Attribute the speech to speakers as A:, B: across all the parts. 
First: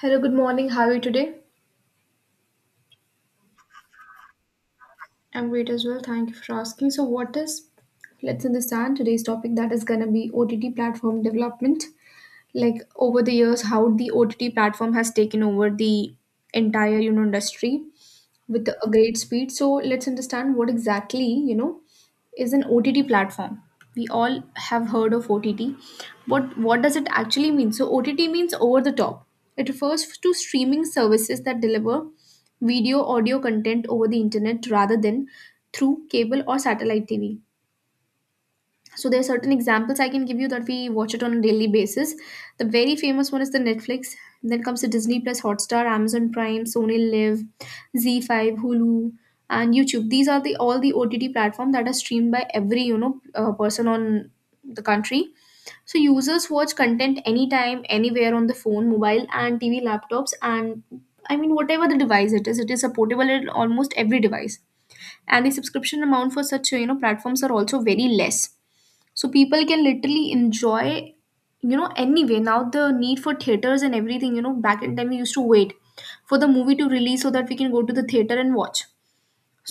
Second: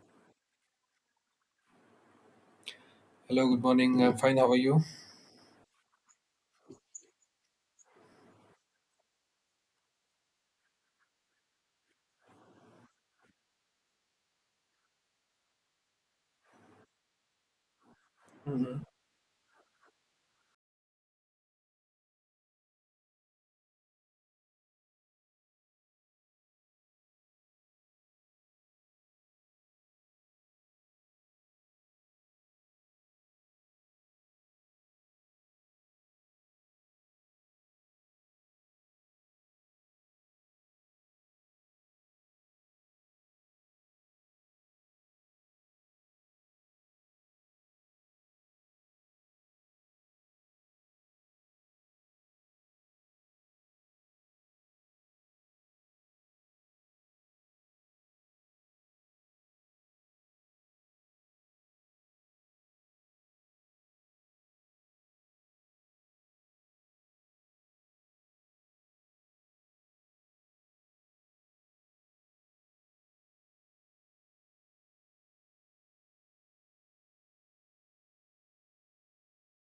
A: Hello, good morning. How are you today?
B: Hello, good morning. I'm fine. How are you?
A: I'm great as well. Thank you for asking. So, what is let's understand today's topic, that is going to be OTT platform development. Like over the years, how the OTT platform has taken over the entire industry with
B: Hmm.
A: a great speed. So let's understand what exactly, you know, is an OTT platform. We all have heard of OTT. What does it actually mean? So OTT means over the top. It refers to streaming services that deliver video audio content over the internet rather than through cable or satellite TV. So there are certain examples I can give you that we watch it on a daily basis. The very famous one is the Netflix, then comes the Disney Plus Hotstar, Amazon Prime, Sony Live, z5, Hulu, and YouTube. These are the all the OTT platform that are streamed by every person on the country. So users watch content anytime, anywhere, on the phone, mobile, and TV, laptops, and I mean, whatever the device it is, it is supportable in almost every device. And the subscription amount for such, you know, platforms are also very less, so people can literally enjoy, you know, anyway, now the need for theaters and everything. You know, back in time we used to wait for the movie to release so that we can go to the theater and watch.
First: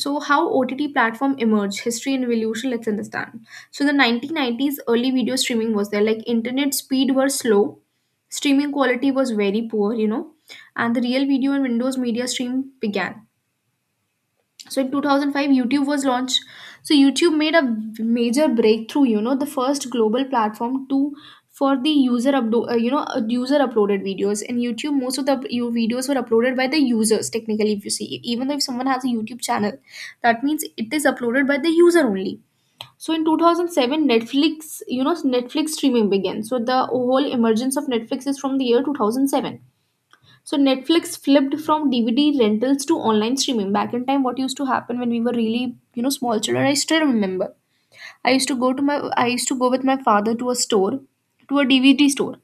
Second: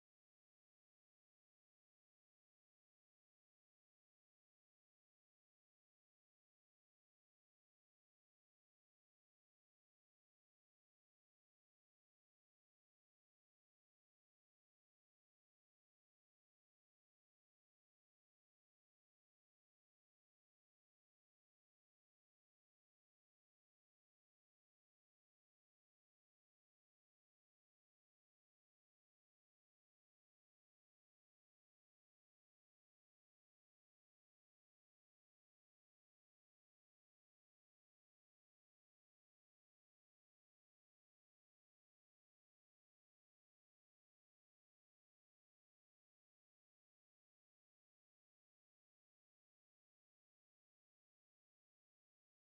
A: So how OTT platform emerged, history and evolution, let's understand. So the 1990s, early video streaming was there, like internet speed were slow, streaming quality was very poor, you know, and the real video and Windows media stream began. So in 2005 YouTube was launched. So YouTube made a major breakthrough, you know, the first global platform to for the user uploaded videos in YouTube. Most of the your videos were uploaded by the users. Technically if you see, even though if someone has a YouTube channel, that means it is uploaded by the user only. So in 2007 Netflix, you know, Netflix streaming began. So the whole emergence of Netflix is from the year 2007. So Netflix flipped from DVD rentals to online streaming. Back in time, what used to happen when we were really, you know, small children, I still remember. I used to go to my I used to go with my father to a store, to a DVD store.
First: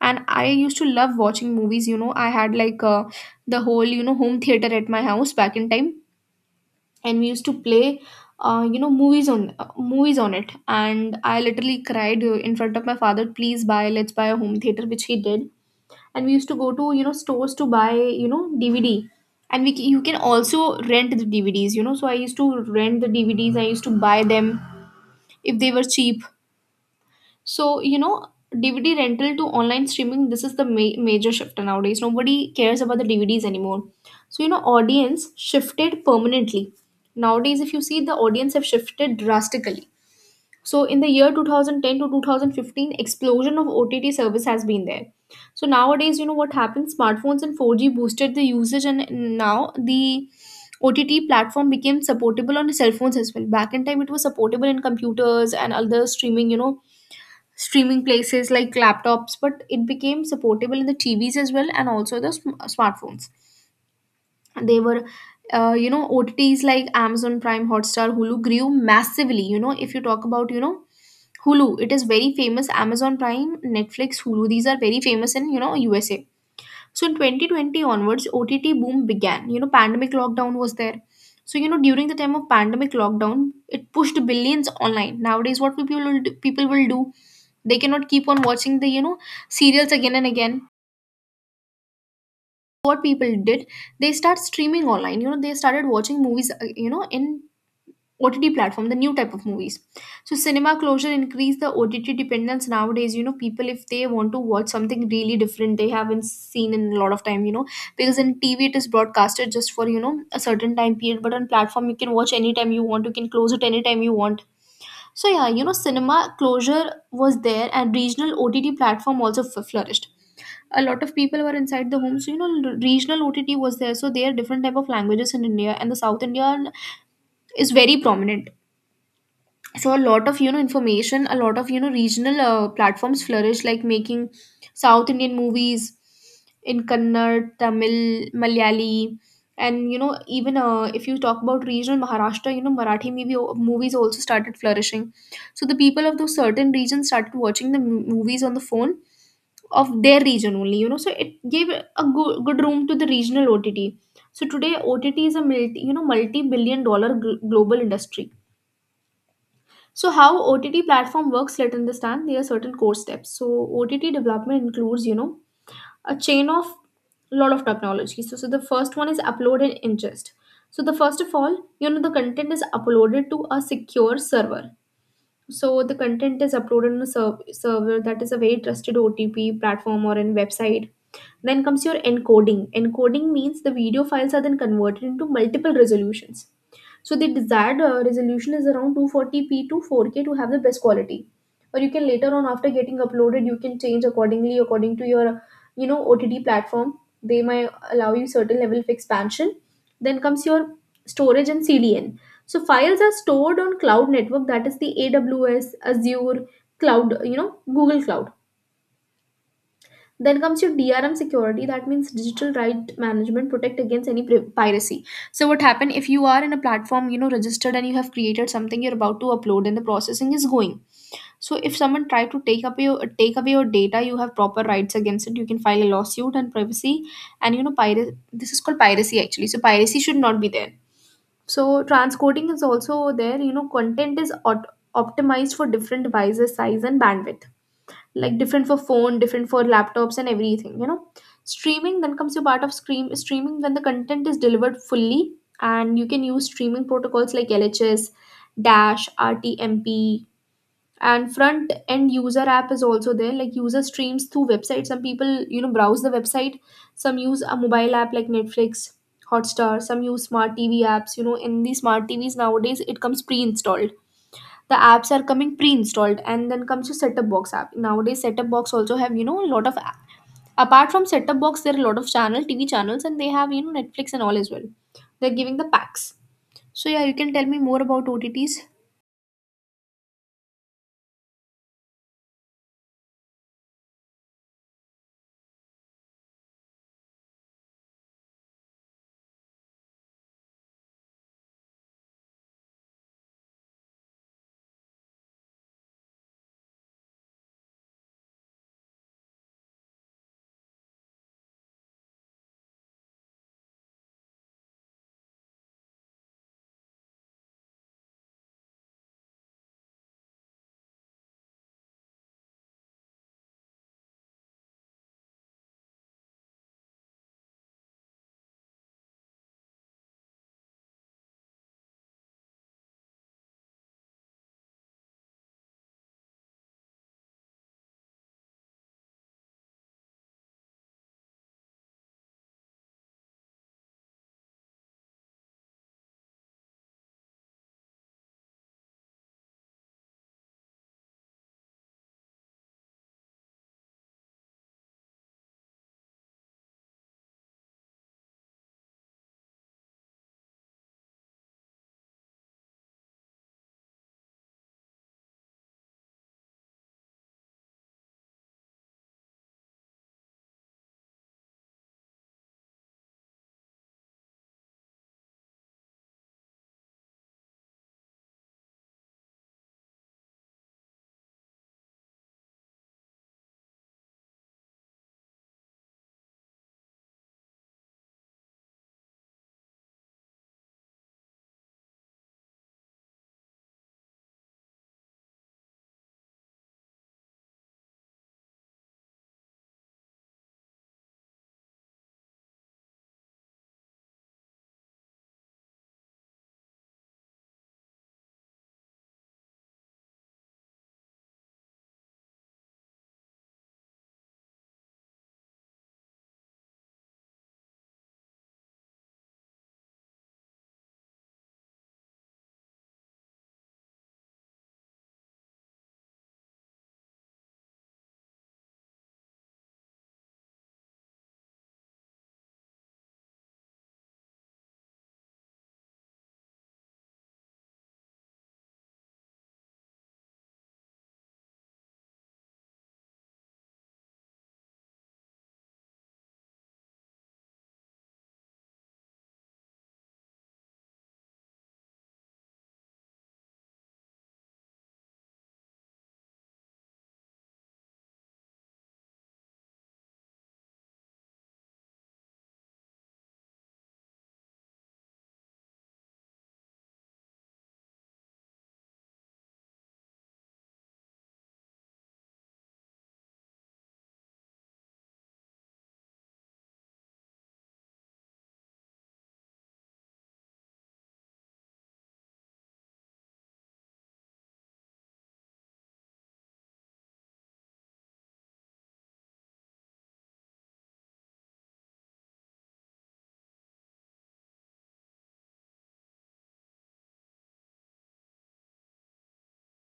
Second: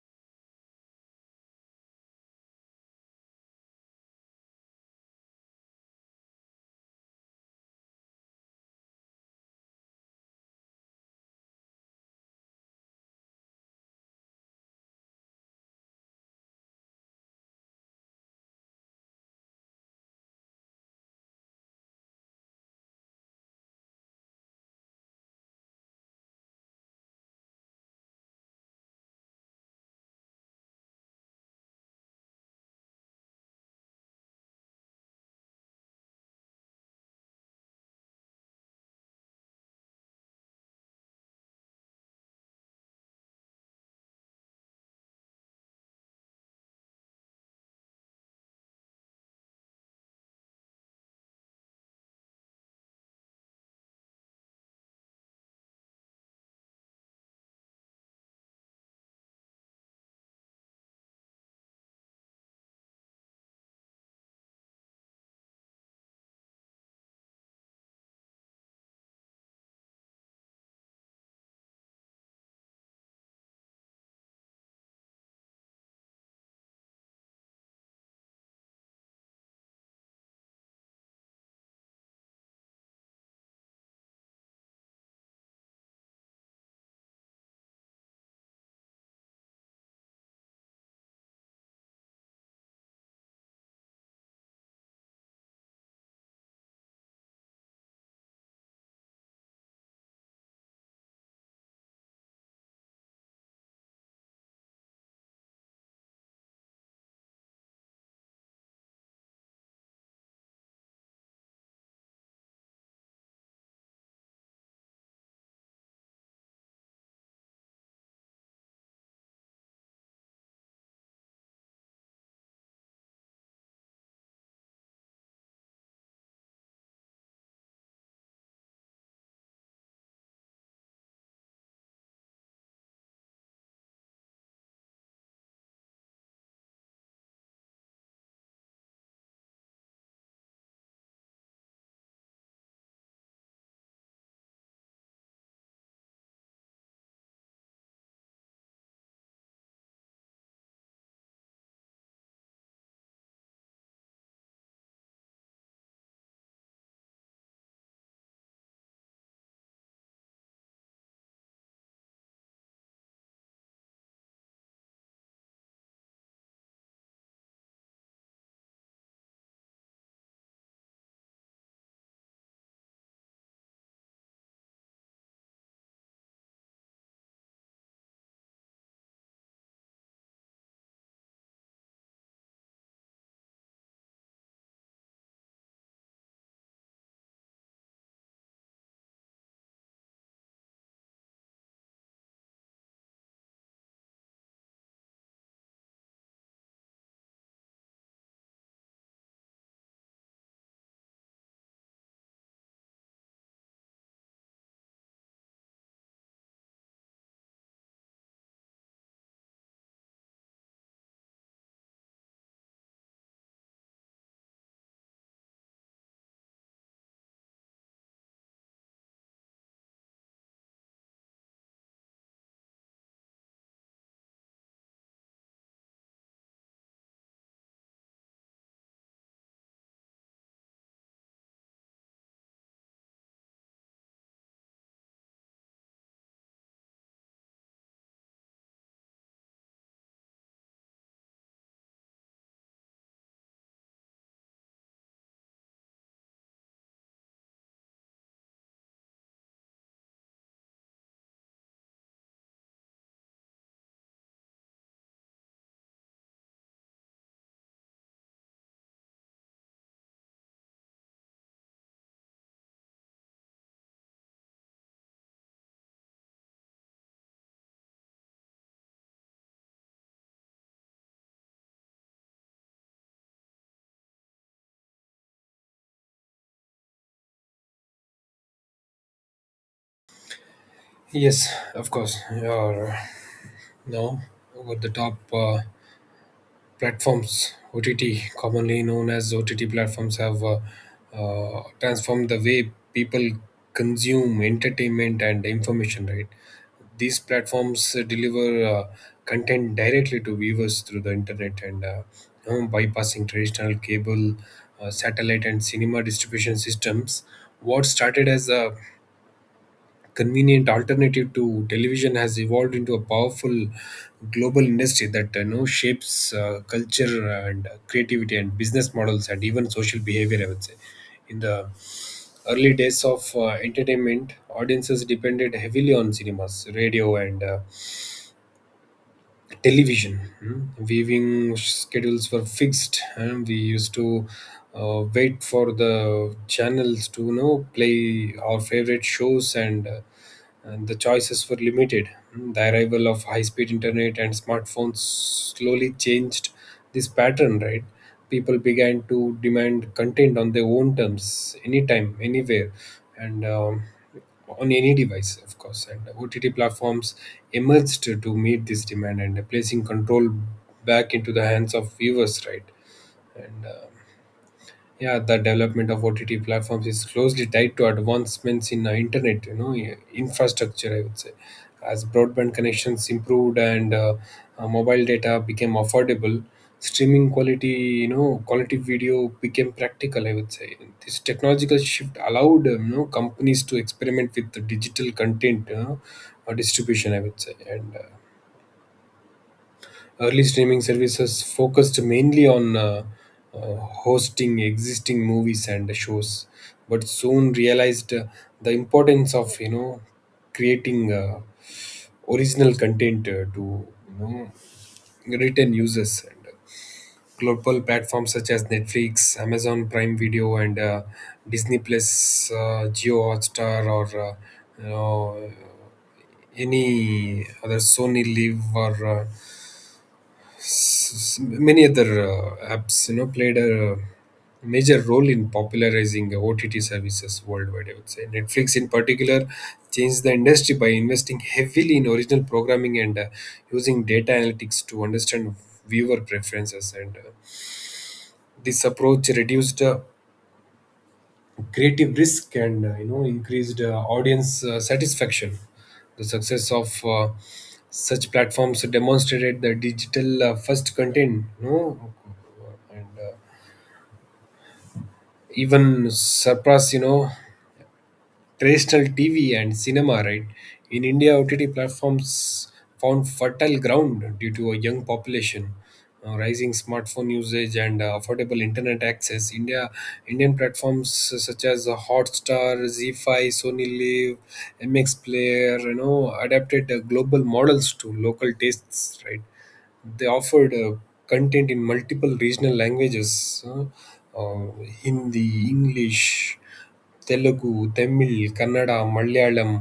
A: And I used to love watching movies, you know. I had like the whole, you know, home theater at my house back in time, and we used to play movies on movies on it. And I literally cried in front of my father, please buy, let's buy a home theater, which he did. And we used to go to, you know, stores to buy, you know, DVD. And you can also rent the DVDs, you know. So I used to rent the DVDs, I used to buy them if they were cheap. So you know, DVD rental to online streaming, this is the major shift. Nowadays, nobody cares about the DVDs anymore. So you know, audience shifted permanently. Nowadays if you see, the audience have shifted drastically. So in the year 2010 to 2015, explosion of OTT service has been there. So nowadays, you know what happened? Smartphones and 4G boosted the usage, and now the OTT platform became supportable on cell phones as well. Back in time, it was supportable in computers and other streaming, you know, streaming places like laptops, but it became supportable in the TVs as well and also the smartphones. And they were, you know, OTTs like Amazon Prime, Hotstar, Hulu grew massively. You know, if you talk about, you know, Hulu, it is very famous. Amazon Prime, Netflix, Hulu, these are very famous in, you know, USA. So in 2020 onwards, OTT boom began. You know, pandemic lockdown was there. So you know, during the time of pandemic lockdown, it pushed billions online. Nowadays, what people will do, they cannot keep on watching the, you know, serials again and again. What people did, they start streaming online. You know, they started watching movies. You know, in OTT platform, the new type of movies. So cinema closure increased the OTT dependence nowadays. You know, people, if they want to watch something really different, they haven't seen in a lot of time. You know, because in TV it is broadcasted just for, you know, a certain time period, but on platform you can watch anytime you want. You can close it anytime you want. So yeah, you know, cinema closure was there, and regional OTT platform also flourished. A lot of people were inside the home, so you know, regional OTT was there. So there are different type of languages in India, and the South Indian is very prominent. So a lot of, you know, information, a lot of, you know, regional platforms flourish, like making South Indian movies in Kannad, Tamil, Malayali, and, you know, even if you talk about regional Maharashtra, you know, movies also started flourishing. So the people of those certain regions started watching the movies on the phone of their region only, you know. So it gave a good room to the regional OTT. So today OTT is a multi you know multi billion dollar global industry. So how OTT platform works, let understand, there are certain core steps. So OTT development includes, you know, a chain of lot of technology. So, the first one is upload and ingest. So the first of all, you know, the content is uploaded to a secure server. So the content is uploaded on a server that is a very trusted OTP platform or in website. Then comes your encoding. Encoding means the video files are then converted into multiple resolutions. So the desired resolution is around 240p to 4K to have the best quality. Or you can later on, after getting uploaded, you can change accordingly according to your, you know, OTT platform. They might allow you certain level of expansion. Then comes your storage and CDN. So files are stored on cloud network, that is the AWS, Azure cloud, you know, Google Cloud. Then comes your DRM security, that means digital right management, protect against any piracy. So what happened, if you are in a platform, you know, registered and you have created something you're about to upload and the processing is going. So if someone try to take away your data, you have proper rights against it. You can file a lawsuit. And privacy and, you know, piracy, this is called piracy actually. So piracy should not be there. So transcoding is also there, you know, content is optimized for different devices, size and bandwidth, like different for phone, different for laptops and everything, you know. Streaming, then comes your part of streaming, when the content is delivered fully, and you can use streaming protocols like lhs, dash, rtmp. And front end user app is also there, like user streams through website, some people, you know, browse the website, some use a mobile app like Netflix, Hotstar, some use smart TV apps. You know, in the smart TVs nowadays it comes pre-installed, the apps are coming pre-installed. And then comes your setup box app. Nowadays setup box also have, you know, a lot of, apart from setup box, there are a lot of channel TV channels, and they have, you know, Netflix and all as well, they're giving the packs. So yeah, you can tell me more about OTTs.
B: Yes, of course. You're now with the top platforms, OTT, commonly known as OTT platforms, have transformed the way people consume entertainment and information. Right, these platforms deliver content directly to viewers through the internet and, bypassing traditional cable, satellite, and cinema distribution systems. What started as a convenient alternative to television has evolved into a powerful global industry that, shapes culture and creativity and business models and even social behavior, I would say. In the early days of entertainment, audiences depended heavily on cinemas, radio, and television. Mm. Viewing schedules were fixed, and we used to wait for the channels to play our favorite shows, and the choices were limited. The arrival of high speed internet and smartphones slowly changed this pattern, right? People began to demand content on their own terms, anytime, anywhere, and on any device, of course. And OTT platforms emerged to meet this demand and placing control back into the hands of viewers, right? And yeah, the development of OTT platforms is closely tied to advancements in internet, infrastructure, I would say. As broadband connections improved and mobile data became affordable, streaming quality, quality video, became practical, I would say. This technological shift allowed companies to experiment with the digital content, distribution, I would say. And Early streaming services focused mainly on hosting existing movies and shows, but soon realized the importance of creating original content to you know retain users. And global platforms such as Netflix, Amazon Prime Video, and Disney Plus, Geo Hotstar, or you know any other Sony Live, or many other apps, played a major role in popularizing OTT services worldwide, I would say. Netflix in particular changed the industry by investing heavily in original programming and, using data analytics to understand viewer preferences. And This approach reduced creative risk and, increased audience satisfaction. The success of such platforms demonstrated the digital, first content, and even surpass, terrestrial TV and cinema, right? In India, OTT platforms found fertile ground due to a young population, rising smartphone usage, and affordable internet access. Indian platforms such as Hotstar, ZFi, Sony Live, MX Player, adapted global models to local tastes, right? They offered content in multiple regional languages: uh, Hindi, English, Telugu, Tamil, Kannada, Malayalam,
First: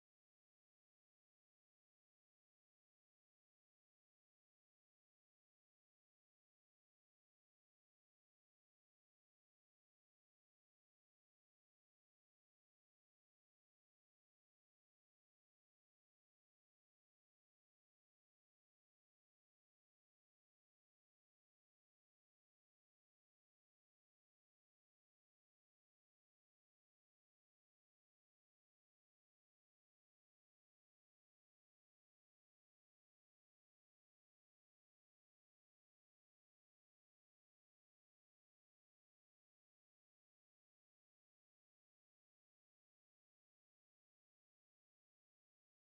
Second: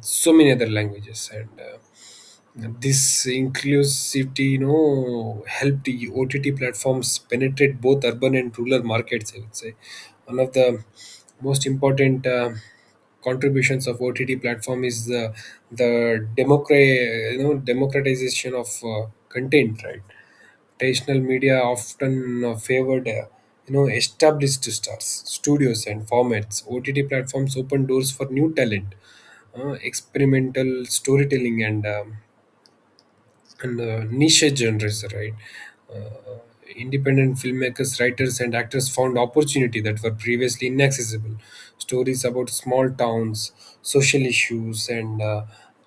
B: so many other languages. And This inclusivity, helped the OTT platforms penetrate both urban and rural markets, I would say. One of the most important contributions of OTT platform is the democratization of content, right? Traditional media often favored established stars, studios, and formats. OTT platforms open doors for new talent, experimental storytelling, and niche genres, right. uh, Independent filmmakers, writers, and actors found opportunity that were previously inaccessible. Stories about small towns, social issues, and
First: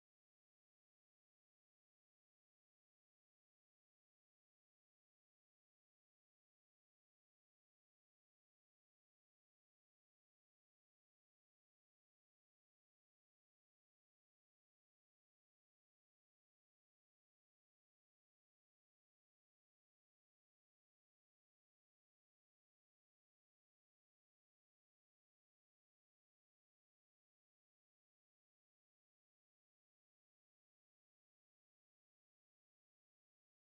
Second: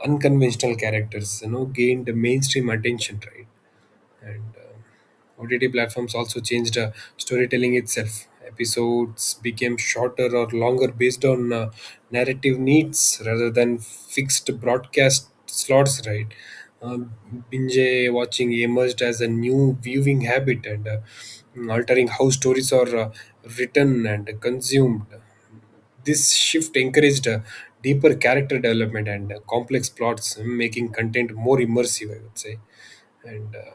B: unconventional characters, gained mainstream attention, right. and OTT platforms also changed storytelling itself. Episodes became shorter or longer based on narrative needs rather than fixed broadcast slots, right? Um, Binge watching emerged as a new viewing habit and, altering how stories are written and consumed. This shift encouraged deeper character development and complex plots, making content more immersive, I would say. And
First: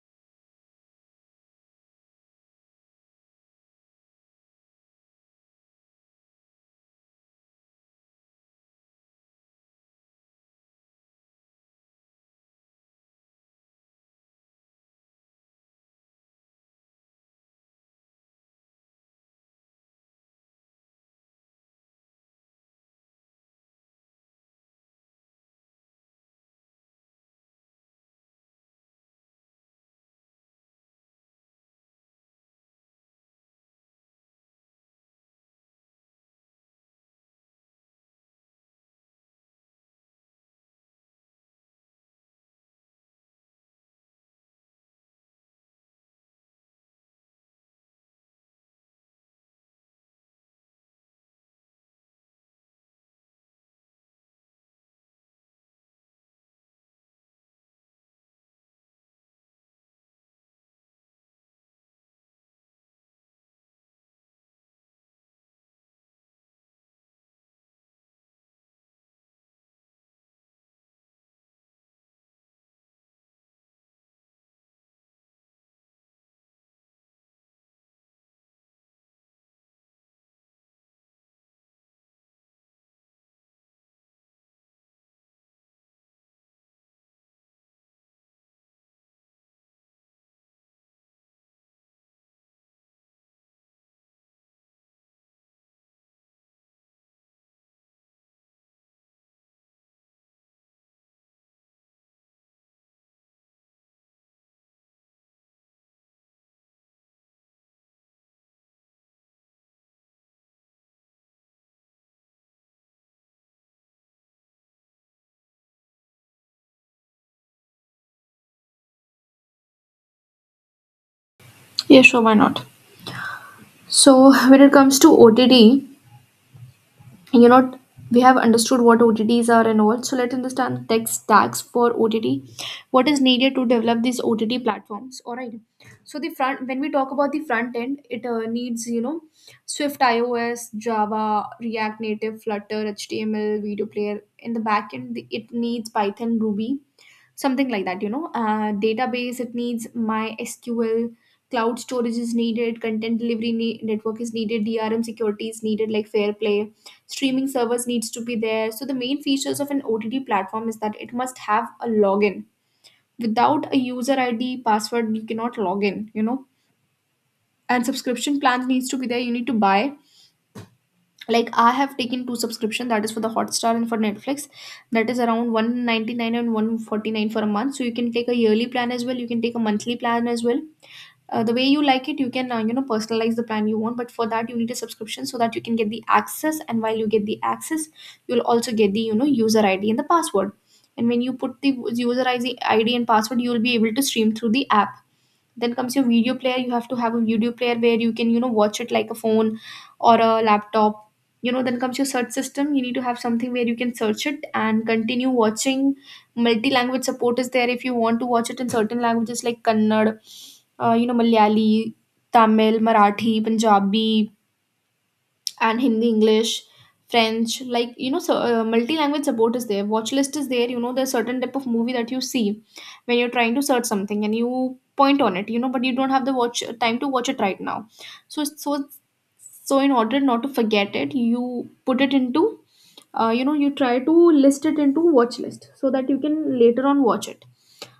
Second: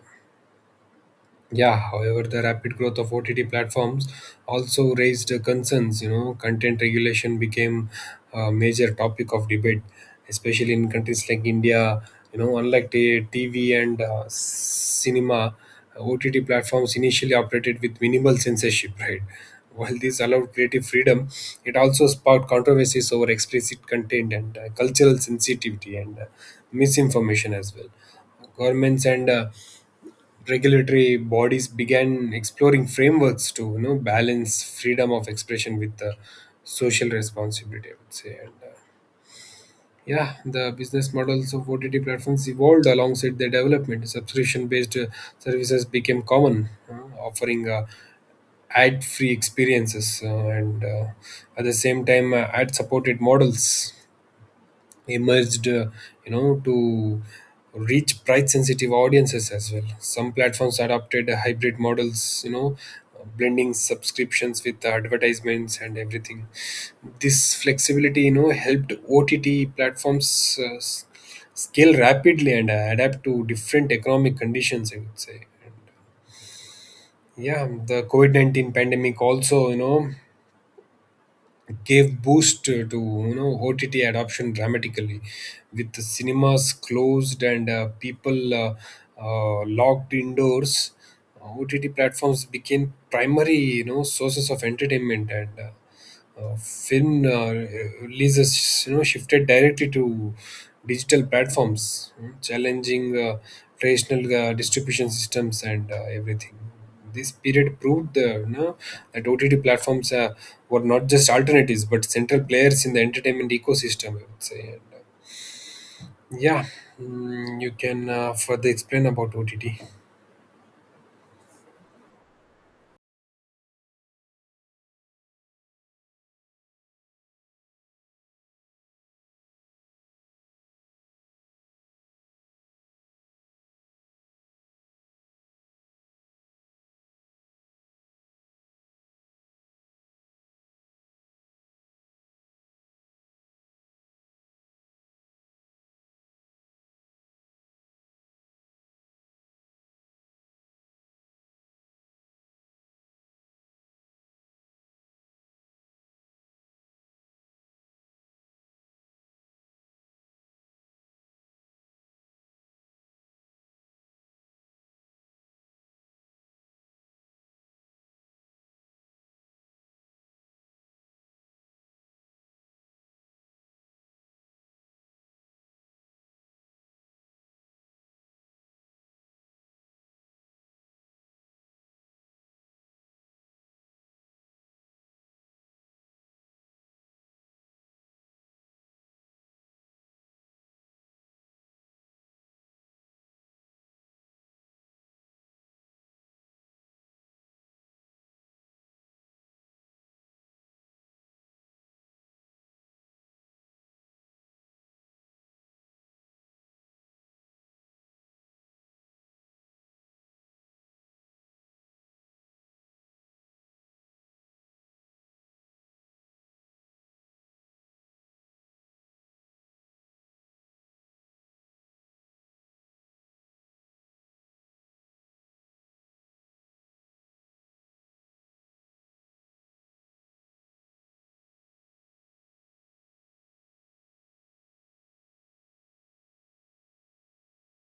B: Yeah, however, the rapid growth of OTT platforms also raised concerns. Content regulation became a major topic of debate, especially in countries like India. Unlike the TV and cinema, OTT platforms initially operated with minimal censorship, right? While this allowed creative freedom, it also sparked controversies over explicit content and cultural sensitivity and misinformation as well. Governments and regulatory bodies began exploring frameworks to balance freedom of expression with the social responsibility, I would say. And Yeah, the business models of OTT platforms evolved alongside their development. Subscription based services became common, offering ad free experiences, and, at the same time, ad supported models emerged, to reach price sensitive audiences as well. Some platforms adopted hybrid models, blending subscriptions with advertisements and everything. This flexibility, helped OTT platforms scale rapidly and adapt to different economic conditions, I would say. Yeah, the COVID-19 pandemic also, gave boost to, OTT adoption dramatically, with the cinemas closed and people locked indoors. OTT platforms became primary, sources of entertainment, and Finn releases, shifted directly to digital platforms, you challenging traditional distribution systems and everything. This period proved, that OTT platforms were not just alternatives but central players in the entertainment ecosystem, I would say. And Yeah, you can further explain about OTT.
A: Yeah, sure, why not? So when it comes to OTT, you know, we have understood what OTTs are and all. So let's understand the tech stacks for OTT. What is needed to develop these OTT platforms? All right. So the front when we talk about the front end, it needs, you know, Swift iOS, Java, React Native, Flutter, HTML, Video Player. In the back end, it needs Python, Ruby, something like that you know database, it needs my sql cloud storage is needed, content delivery network is needed, DRM security is needed, like Fair Play. Streaming servers needs to be there. So the main features of an OTT platform is that it must have a login. Without a user ID password you cannot log in. And subscription plans needs to be there, you need to buy. Like I have taken two subscription, that is for the Hotstar and for Netflix, that is around 199 and 149 for a month. So you can take a yearly plan as well, you can take a monthly plan as well. The way you like it, you can personalize the plan you want. But for that you need a subscription so that you can get the access, and while you get the access you'll also get the user ID and the password. And when you put the user ID and password, you will be able to stream through the app. Then comes your video player. You have to have a video player where you can watch it, like a phone or a laptop. Then comes your search system. You need to have something where you can search it and continue watching. Multi language support is there, if you want to watch it in certain languages like Kannada, Malayali, Tamil, Marathi, Punjabi, and Hindi, English, French, multi-language support is there. Watch list is there. You know, there's certain type of movie that you see when you're trying to search something and you point on it. You know, but you don't have the watch time to watch it right now. So so so in order not to forget it, you put it into, you try to list it into watch list so that you can later on watch it.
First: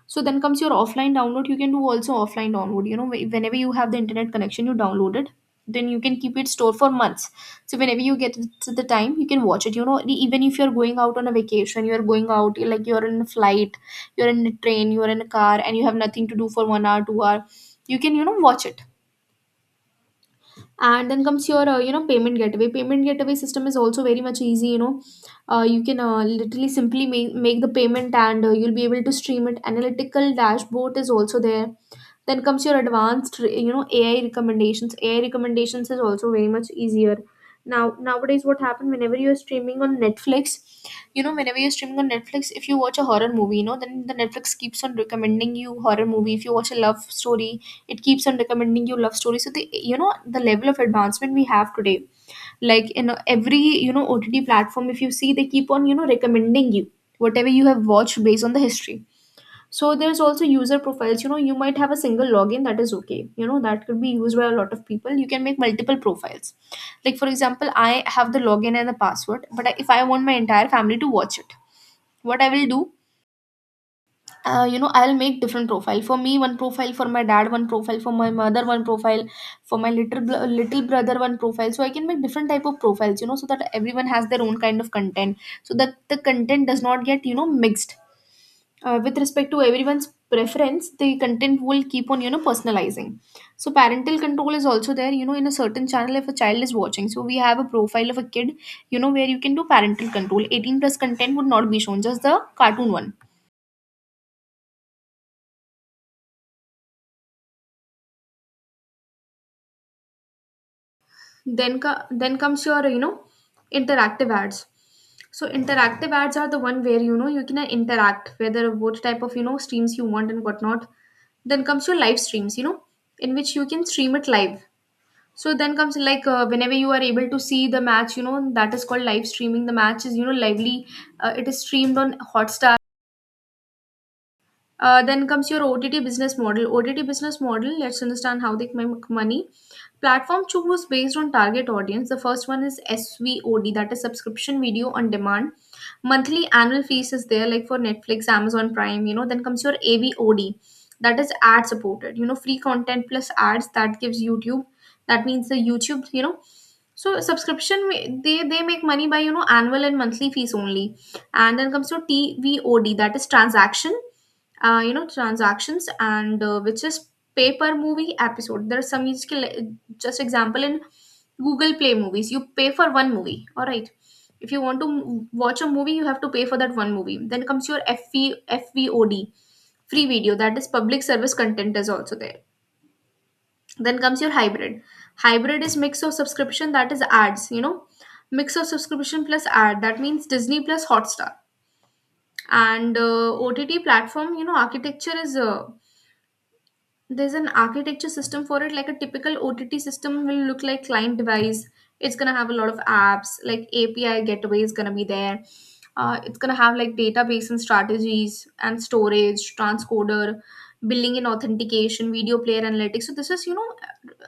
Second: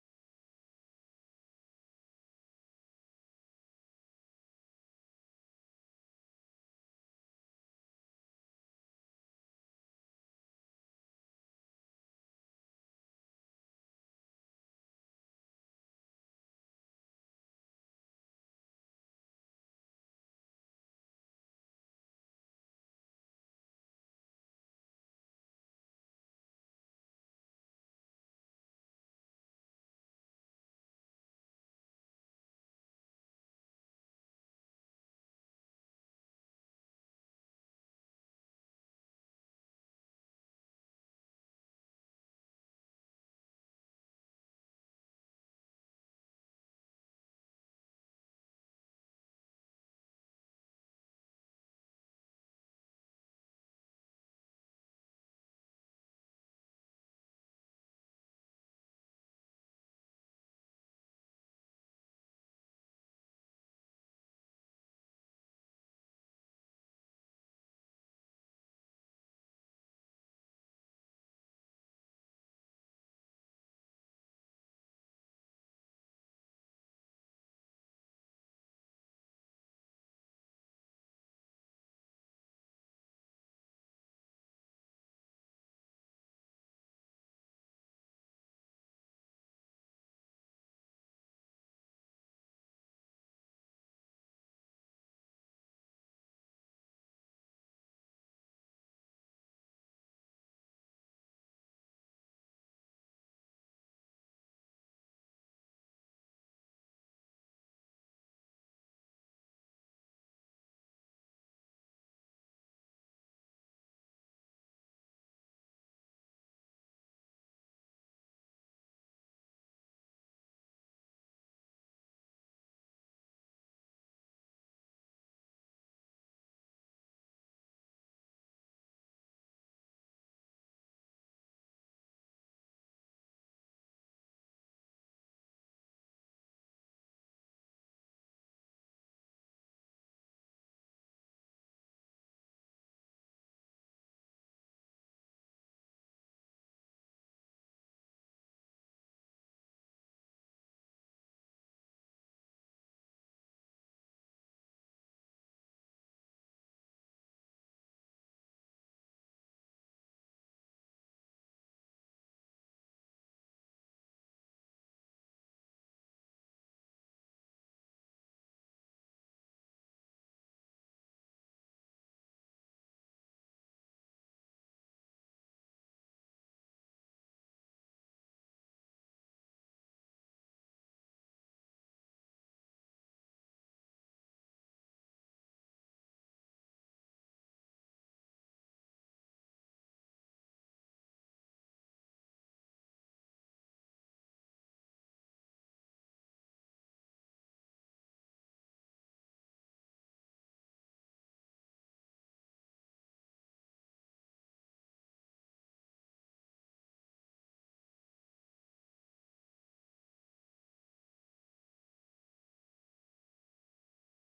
A: So then comes your offline download. You can do also offline download. You know, whenever you have the internet connection, you download it. Then you can keep it stored for months, so whenever you get to the time you can watch it. Even if you're going out on a vacation, you're going out, like you're in a flight, you're in a train, you're in a car, and you have nothing to do for 1 hour 2 hour, you can watch it. And then comes your payment gateway. Payment gateway system is also very much easy, you can literally simply make the payment and you'll be able to stream it. Analytical dashboard is also there. Then comes your advanced, you know, AI recommendations. AI recommendations is also very much easier. Now, nowadays, what happened whenever you're streaming on Netflix, you know, whenever you're streaming on Netflix, if you watch a horror movie, you know, then the Netflix keeps on recommending you horror movie. If you watch a love story, it keeps on recommending you love story. So the, you know, the level of advancement we have today, like every OTT platform, if you see, they keep on, you know, recommending you whatever you have watched based on the history. So there's also user profiles. You know, you might have a single login, that is okay. You know, that could be used by a lot of people. You can make multiple profiles. Like for example, I have the login and the password, but if I want my entire family to watch it, what I will do, you know, I'll make different profile. For me, one profile. For my dad, one profile. For my mother, one profile. For my little little brother, one profile. So I can make different type of profiles. You know, so that everyone has their own kind of content. So that the content does not get, you know, mixed with respect to everyone's preference. The content will keep on, you know, personalizing. So parental control is also there. You know, in a certain channel if a child is watching, so we have a profile of a kid, you know, where you can do parental control. 18 plus content would not be shown, just the cartoon one. Then comes your, you know, interactive ads. So interactive ads are the one where, you know, you can interact whether what type of, you know, streams you want and whatnot. Then comes your live streams, you know, in which you can stream it live. So then comes like whenever you are able to see the match, you know, that is called live streaming. The match is, you know, lively. It is streamed on Hotstar. Then comes your OTT business model. OTT business model, let's understand how they make money. Platform choose based on target audience. The first one is SVOD, that is subscription video on demand. Monthly annual fees is there, like for Netflix, Amazon Prime, you know. Then comes your AVOD, that is ad supported, you know, free content plus ads, that gives YouTube. That means the YouTube, you know. So subscription, they make money by, you know, annual and monthly fees only. And then comes to TVOD, that is transaction, transactions and which is paper movie episode. There are some just example in Google Play Movies, you pay for one movie. All right, if you want to watch a movie you have to pay for that one movie. Then comes your FV, FVOD, free video, that is public service content is also there. Then comes your hybrid. Hybrid is mix of subscription, that is ads, you know, mix of subscription plus ad, that means Disney Plus Hotstar. And OTT platform, you know, architecture is there's an architecture system for it. Like a typical OTT system will look like: client device, it's going to have a lot of apps, like API gateway is going to be there, it's going to have like database and strategies and storage, transcoder, billing and authentication, video player, analytics. So this is, you know,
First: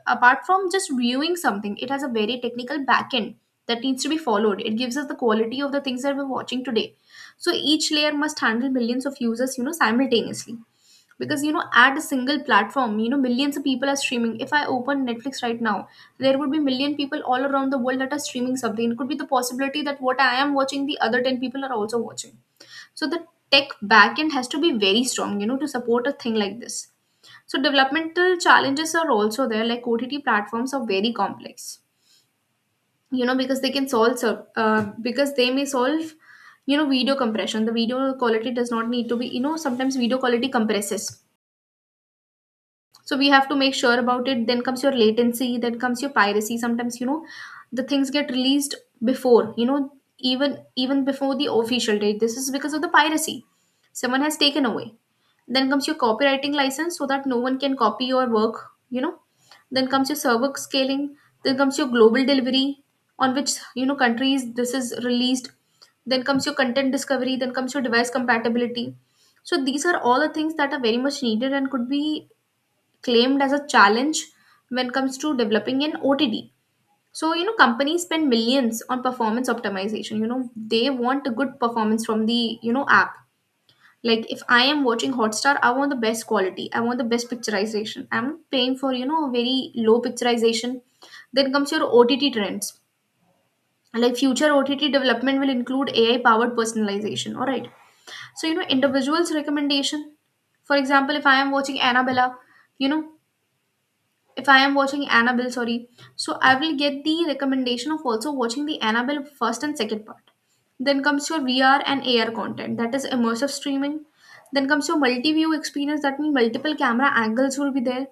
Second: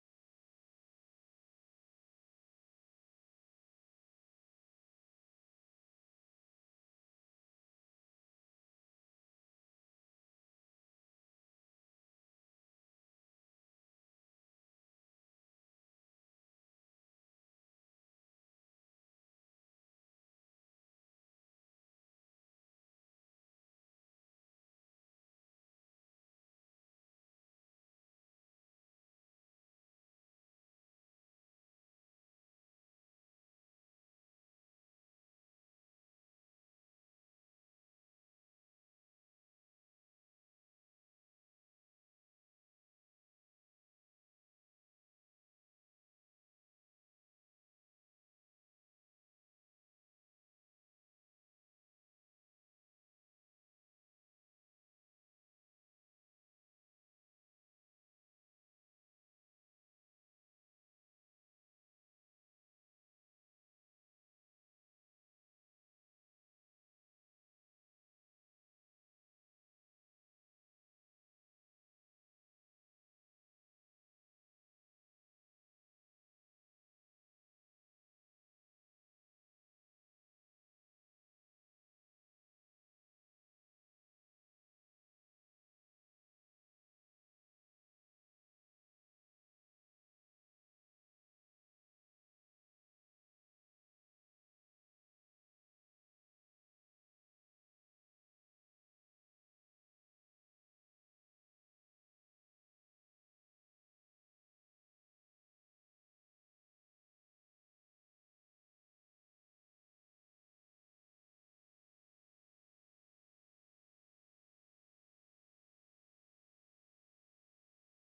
A: apart from just viewing something, it has a very technical backend that needs to be followed. It gives us the quality of the things that we're watching today. So each layer must handle millions of users, you know, simultaneously, because, you know, at a single platform, you know, millions of people are streaming. If I open Netflix right now, there would be million people all around the world that are streaming something. It could be the possibility that what I am watching, the other 10 people are also watching. So the tech backend has to be very strong, you know, to support a thing like this. So developmental challenges are also there. Like OTT platforms are very complex, you know, because they may solve, you know, video compression. The video quality does not need to be, you know, sometimes video quality compresses, so we have to make sure about it. Then comes your latency, then comes your piracy. Sometimes, you know, the things get released before, you know, even before the official date. This is because of the piracy, someone has taken away. Then comes your copywriting license, so that no one can copy your work, you know. Then comes your server scaling, then comes your global delivery, on which, you know, countries this is released. Then comes your content discovery, then comes your device compatibility. So these are all the things that are very much needed and could be claimed as a challenge when it comes to developing an OTD. So, you know, companies spend millions on performance optimization. You know, they want a good performance from the, you know, app. Like if I am watching Hotstar, I want the best quality. I want the best picturization. I'm paying for, you know, very low picturization. Then comes your OTT trends. Like future OTT development will include AI powered personalization. All right. So, you know, individuals' recommendation. For example, if I am watching Annabella, you know, if I am watching Annabelle, sorry, so I will get the recommendation of also watching the Annabelle first and second part. Then comes your VR and AR content, that is immersive streaming. Then comes your multi-view experience, that means multiple camera angles will be there.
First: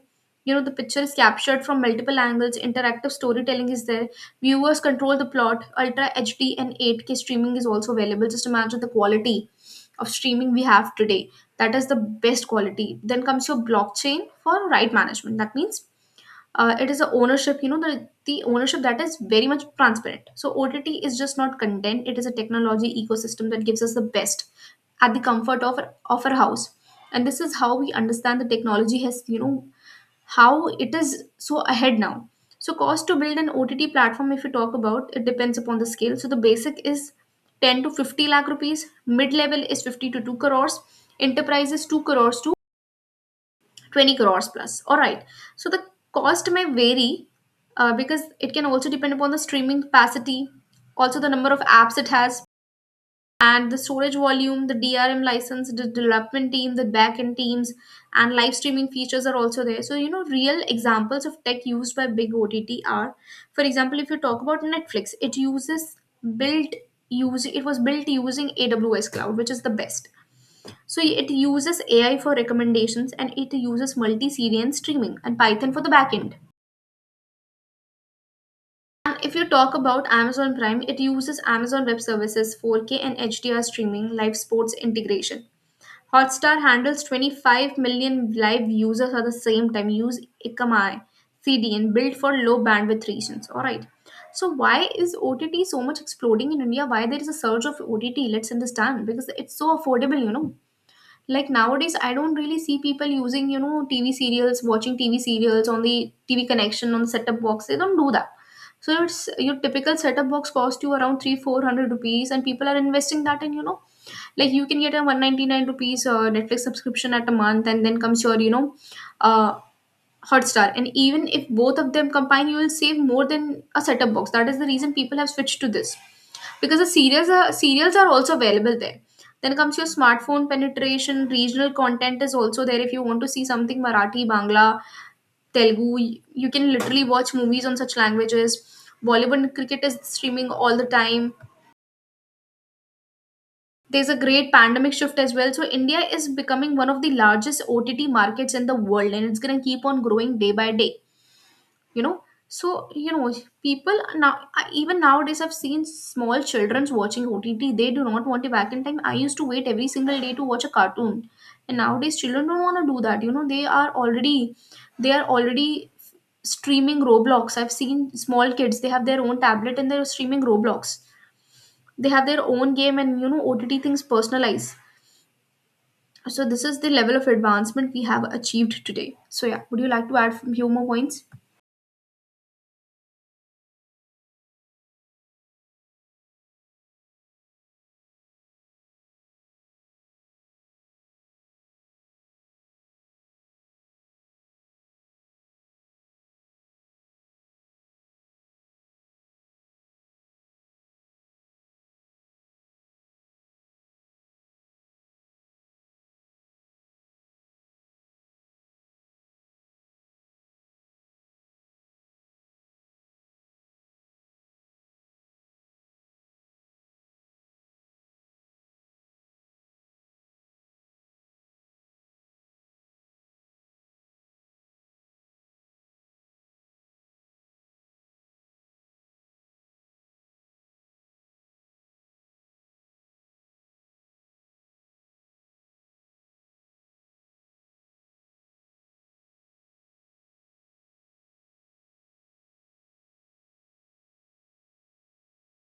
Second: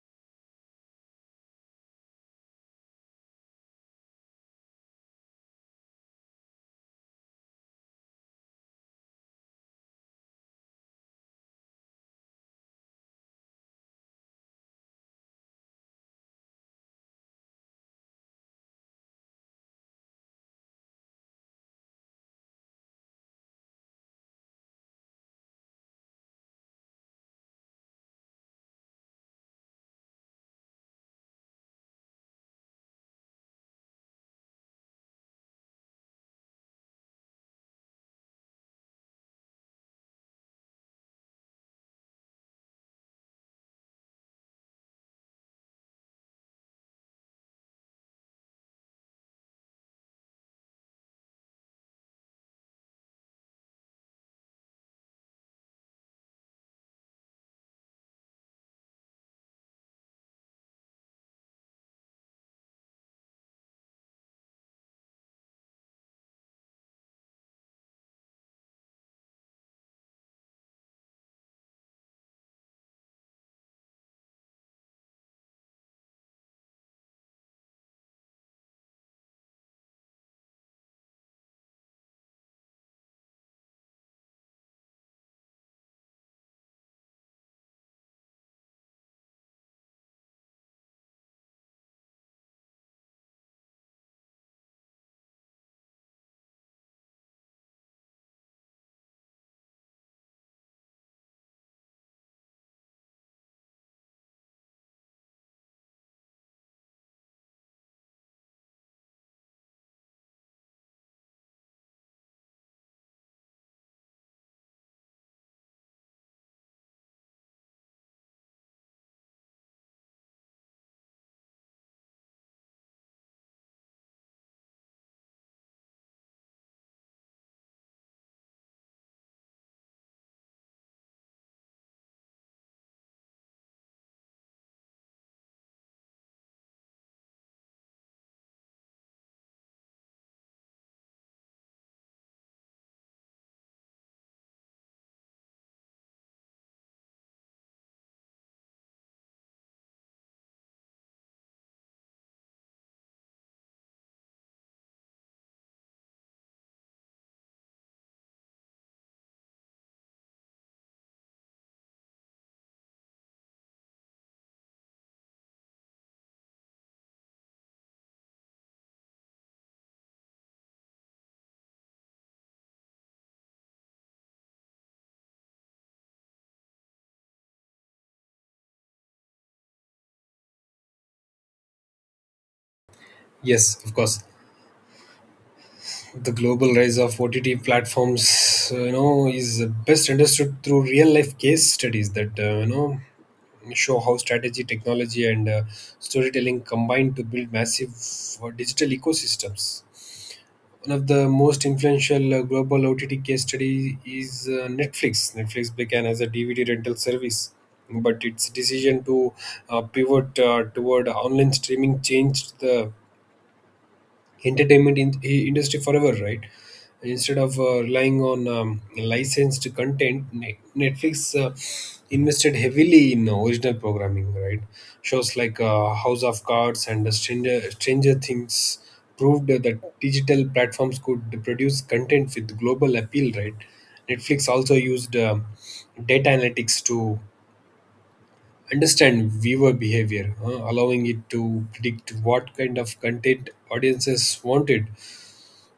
A: You know, the picture is captured from multiple angles, interactive storytelling is there. Viewers control the plot, ultra HD and 8K streaming is also available. Just imagine the quality of streaming we have today. That is the best quality. Then comes your blockchain for right management. That means it is a ownership, you know, the ownership that is very much transparent. So OTT is just not content, it is a technology ecosystem that gives us the best at the comfort of of our house. And this is how we understand the technology has, you know, how it is so ahead now. So cost to build an OTT platform, if you talk about, it depends upon the scale. So the basic is 10 to 50 lakh rupees, mid level is 50 to 2 crores, enterprise is 2 crores to 20 crores plus. All right, so the cost may vary, because it can also depend upon the streaming capacity, also the number of apps it has, and the storage volume, the DRM license, the development team, the backend teams, and live streaming features are also there. So, you know, real examples of tech used by big OTT are, for example, if you talk about Netflix, it uses built use it was built using AWS cloud, which is the best. So it uses AI for recommendations and it uses multi-serial streaming and Python for the backend. And if you talk about Amazon Prime, it uses Amazon Web Services, 4K and HDR streaming, live sports integration. Hotstar handles 25 million live users at the same time. Use Ikamai CDN, built for low bandwidth regions. All right. So why is OTT so much exploding in India? Why there is a surge of OTT? Let's understand, because it's so affordable, you know. Like nowadays I don't really see people using, you know, TV serials, watching TV serials on the TV connection on the set-top box. They don't do that. So it's your typical set-top box cost you around 3 400 rupees, and people are investing that in, you know, like you can get a 199 rupees Netflix subscription at a month, and then comes your, you know, uh, Hotstar. And even if both of them combine, you will save more than a setup box. That is the reason people have switched to this, because the serials are also available there. Then comes your smartphone penetration. Regional content is also there, if you want to see something Marathi, Bangla, Telugu. You can literally watch movies on such languages. Bollywood and cricket is streaming all the time. There's a great pandemic shift as well. So India is becoming one of the largest OTT markets in the world, and it's going to keep on growing day by day. you know so you know People now, even nowadays I've seen small children's watching OTT. They do not want it. Back in time I used to wait every single day to watch a cartoon, and nowadays children don't want to do that. You know, they are already streaming Roblox. I've seen small kids, they have their own tablet and they're streaming Roblox. They have their own game, and, you know, OTT things personalize. So this is the level of advancement we have achieved today. So yeah, would you like to add few more points?
B: Yes, of course. The global rise of OTT platforms, is best understood through real-life case studies that, show how strategy, technology, and storytelling combine to build massive digital ecosystems. One of the most influential global OTT case study is Netflix. Netflix began as a DVD rental service, but its decision to pivot toward online streaming changed the industry forever, right? Instead of relying on licensed content, Netflix invested heavily in original programming, right? Shows like House of Cards and Stranger Things proved that digital platforms could produce content with global appeal, right? Netflix also used data analytics to understand viewer behavior, allowing it to predict what kind of content audiences wanted.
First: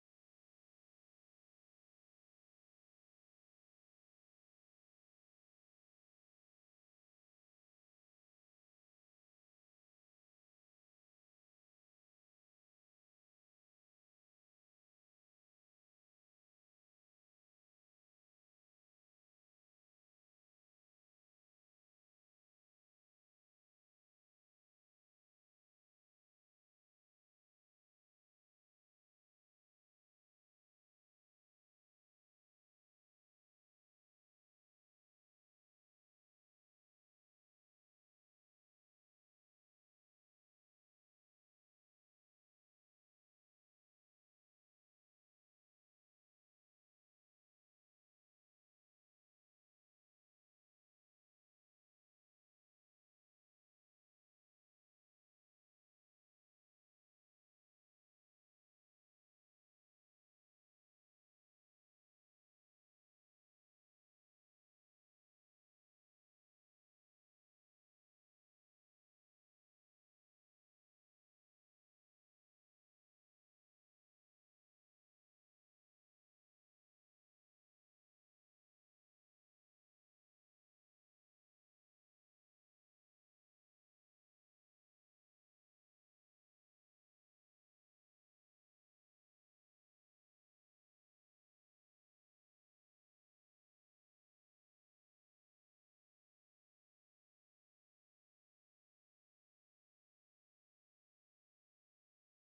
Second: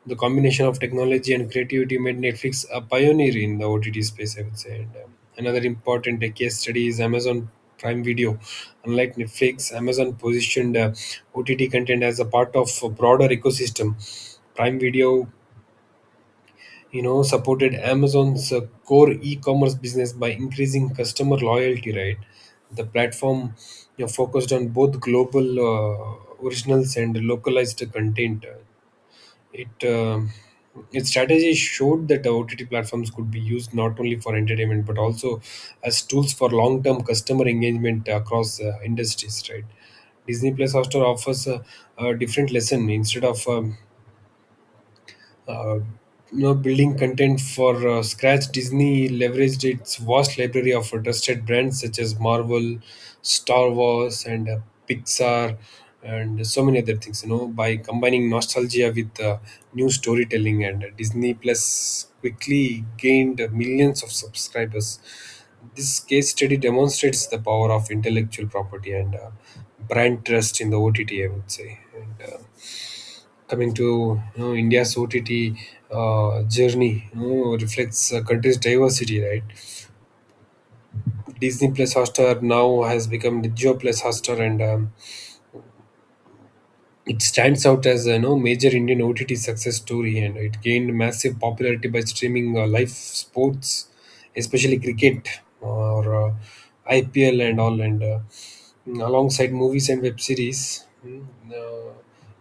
B: The combination of technology and creativity made Netflix a pioneer in the OTT space, I would say. And Another important case study is Amazon Prime Video. Unlike Netflix, Amazon positioned OTT content as a part of a broader ecosystem. Prime Video, supported Amazon's core e-commerce business by increasing customer loyalty. Right, the platform, focused on both global originals and localized content. It Its strategy showed that the OTT platforms could be used not only for entertainment but also as tools for long-term customer engagement across industries. Right, Disney Plus Hotstar offers a different lesson. Instead of uh, building content for scratch, Disney leveraged its vast library of trusted brands such as Marvel, Star Wars, and Pixar, and so many other things. By combining nostalgia with new storytelling, and Disney Plus quickly gained millions of subscribers. This case study demonstrates the power of intellectual property and brand trust in the OTT, I would say. And Coming to, India's OTT journey, reflects a country's diversity, right? Disney Plus Hotstar now has become the Jio Plus Hotstar, and it stands out as a, major Indian OTT success story, and it gained massive popularity by streaming live sports, especially cricket or IPL and all, and alongside movies and web series. Uh,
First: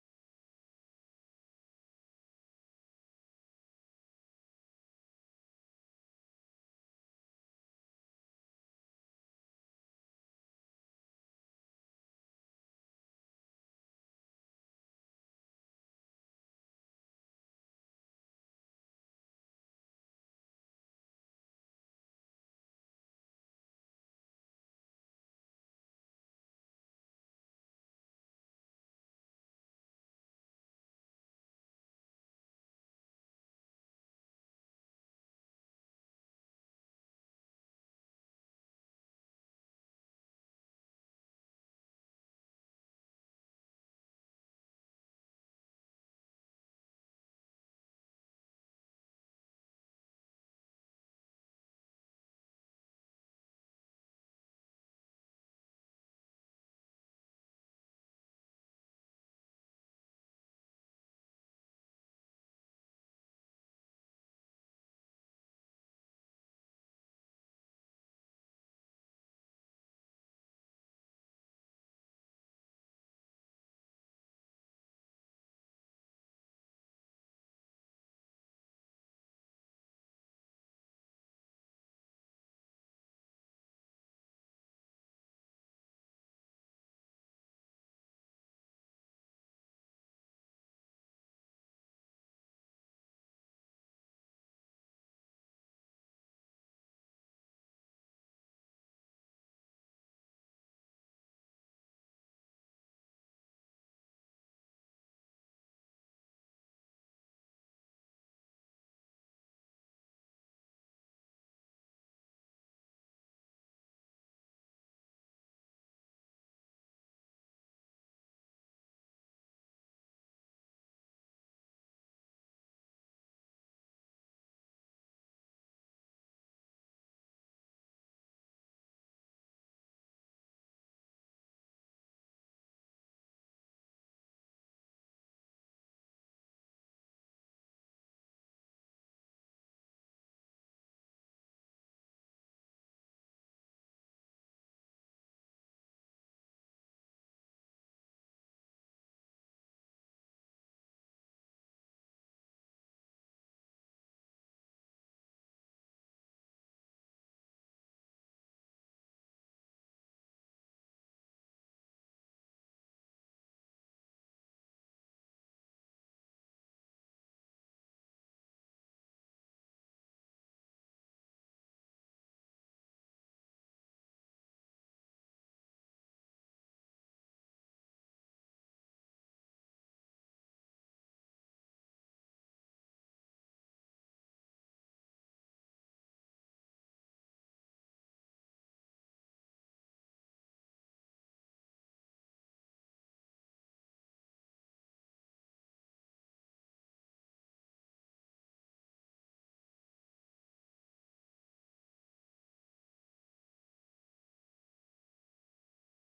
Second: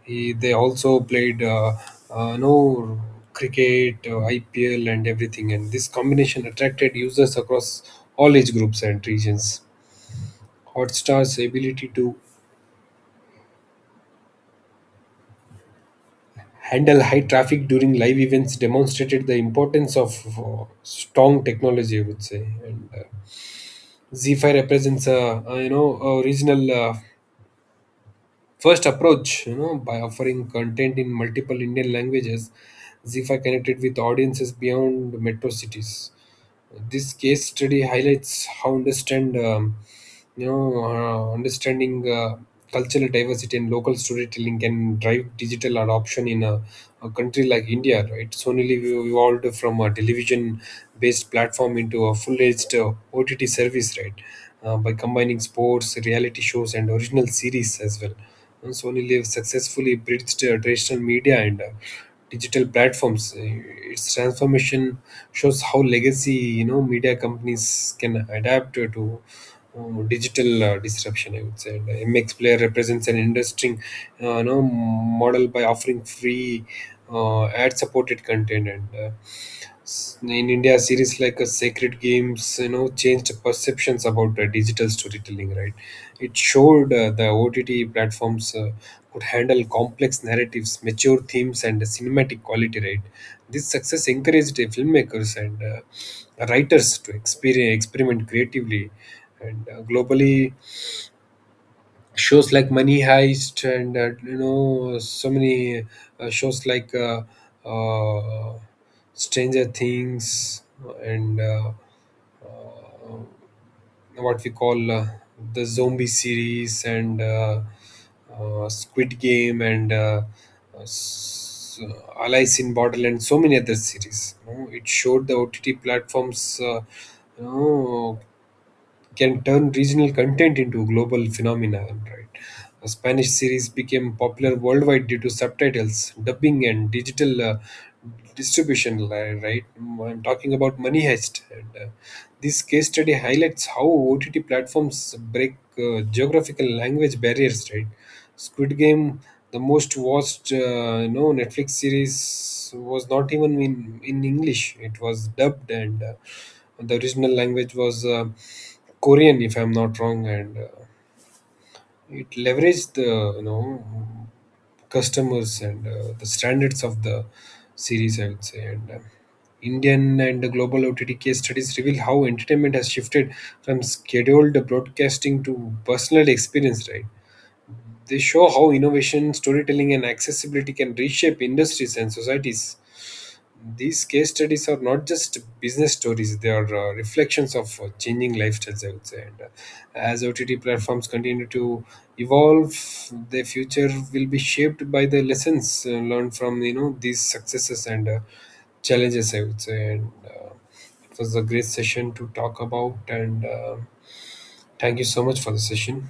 B: they also played no cricket, IPL, and everything. And this combination attracted users across all age groups and regions. Hotstar's ability to handle high traffic during live events demonstrated the importance of strong technology, I would say. And Z5 represents a regional. First approach, by offering content in multiple Indian languages, zifa connected with audiences beyond metro cities. This case study highlights how understanding cultural diversity and local storytelling can drive digital adoption in a country like India. Right, Sonily we evolved from a television-based platform into a full-fledged OTT service. Right, by combining sports, reality shows, and original series as well. And Sony Live successfully bridged traditional media and digital platforms. Its transformation shows how legacy, media companies can adapt to digital disruption, I would say. And MX Player represents an interesting, model by offering free ad-supported content and. In India, series like Sacred Games, changed perceptions about digital storytelling. Right, it showed the OTT platforms. Could handle complex narratives, mature themes, and cinematic quality. Right, this success encouraged filmmakers and writers to experiment creatively, and globally shows like Money Heist and, so many shows like uh, Stranger Things, and uh, what we call the zombie series, and Squid Game, and uh, s- Alice in Borderland, so many other series. It showed the OTT platforms, you know, can turn regional content into global phenomenon. Right? A Spanish series became popular worldwide due to subtitles, dubbing, and digital distribution. Right? I'm talking about Money Heist. This case study highlights how OTT platforms break geographical language barriers. Right? Squid Game, the most watched, Netflix series was not even in English. It was dubbed and. The original language was Korean, if I'm not wrong, and it leveraged the, customers and the standards of the series, I would say. And Indian and global OTT case studies reveal how entertainment has shifted from scheduled broadcasting to personal experience. Right? They show how innovation, storytelling, and accessibility can reshape industries and societies. These case studies are not just business stories; they are reflections of changing lifestyles, I would say. And uh, as OTT platforms continue to evolve, their future will be shaped by the lessons learned from, these successes and challenges, I would say. And It was a great session to talk about. And Thank you so much for the session.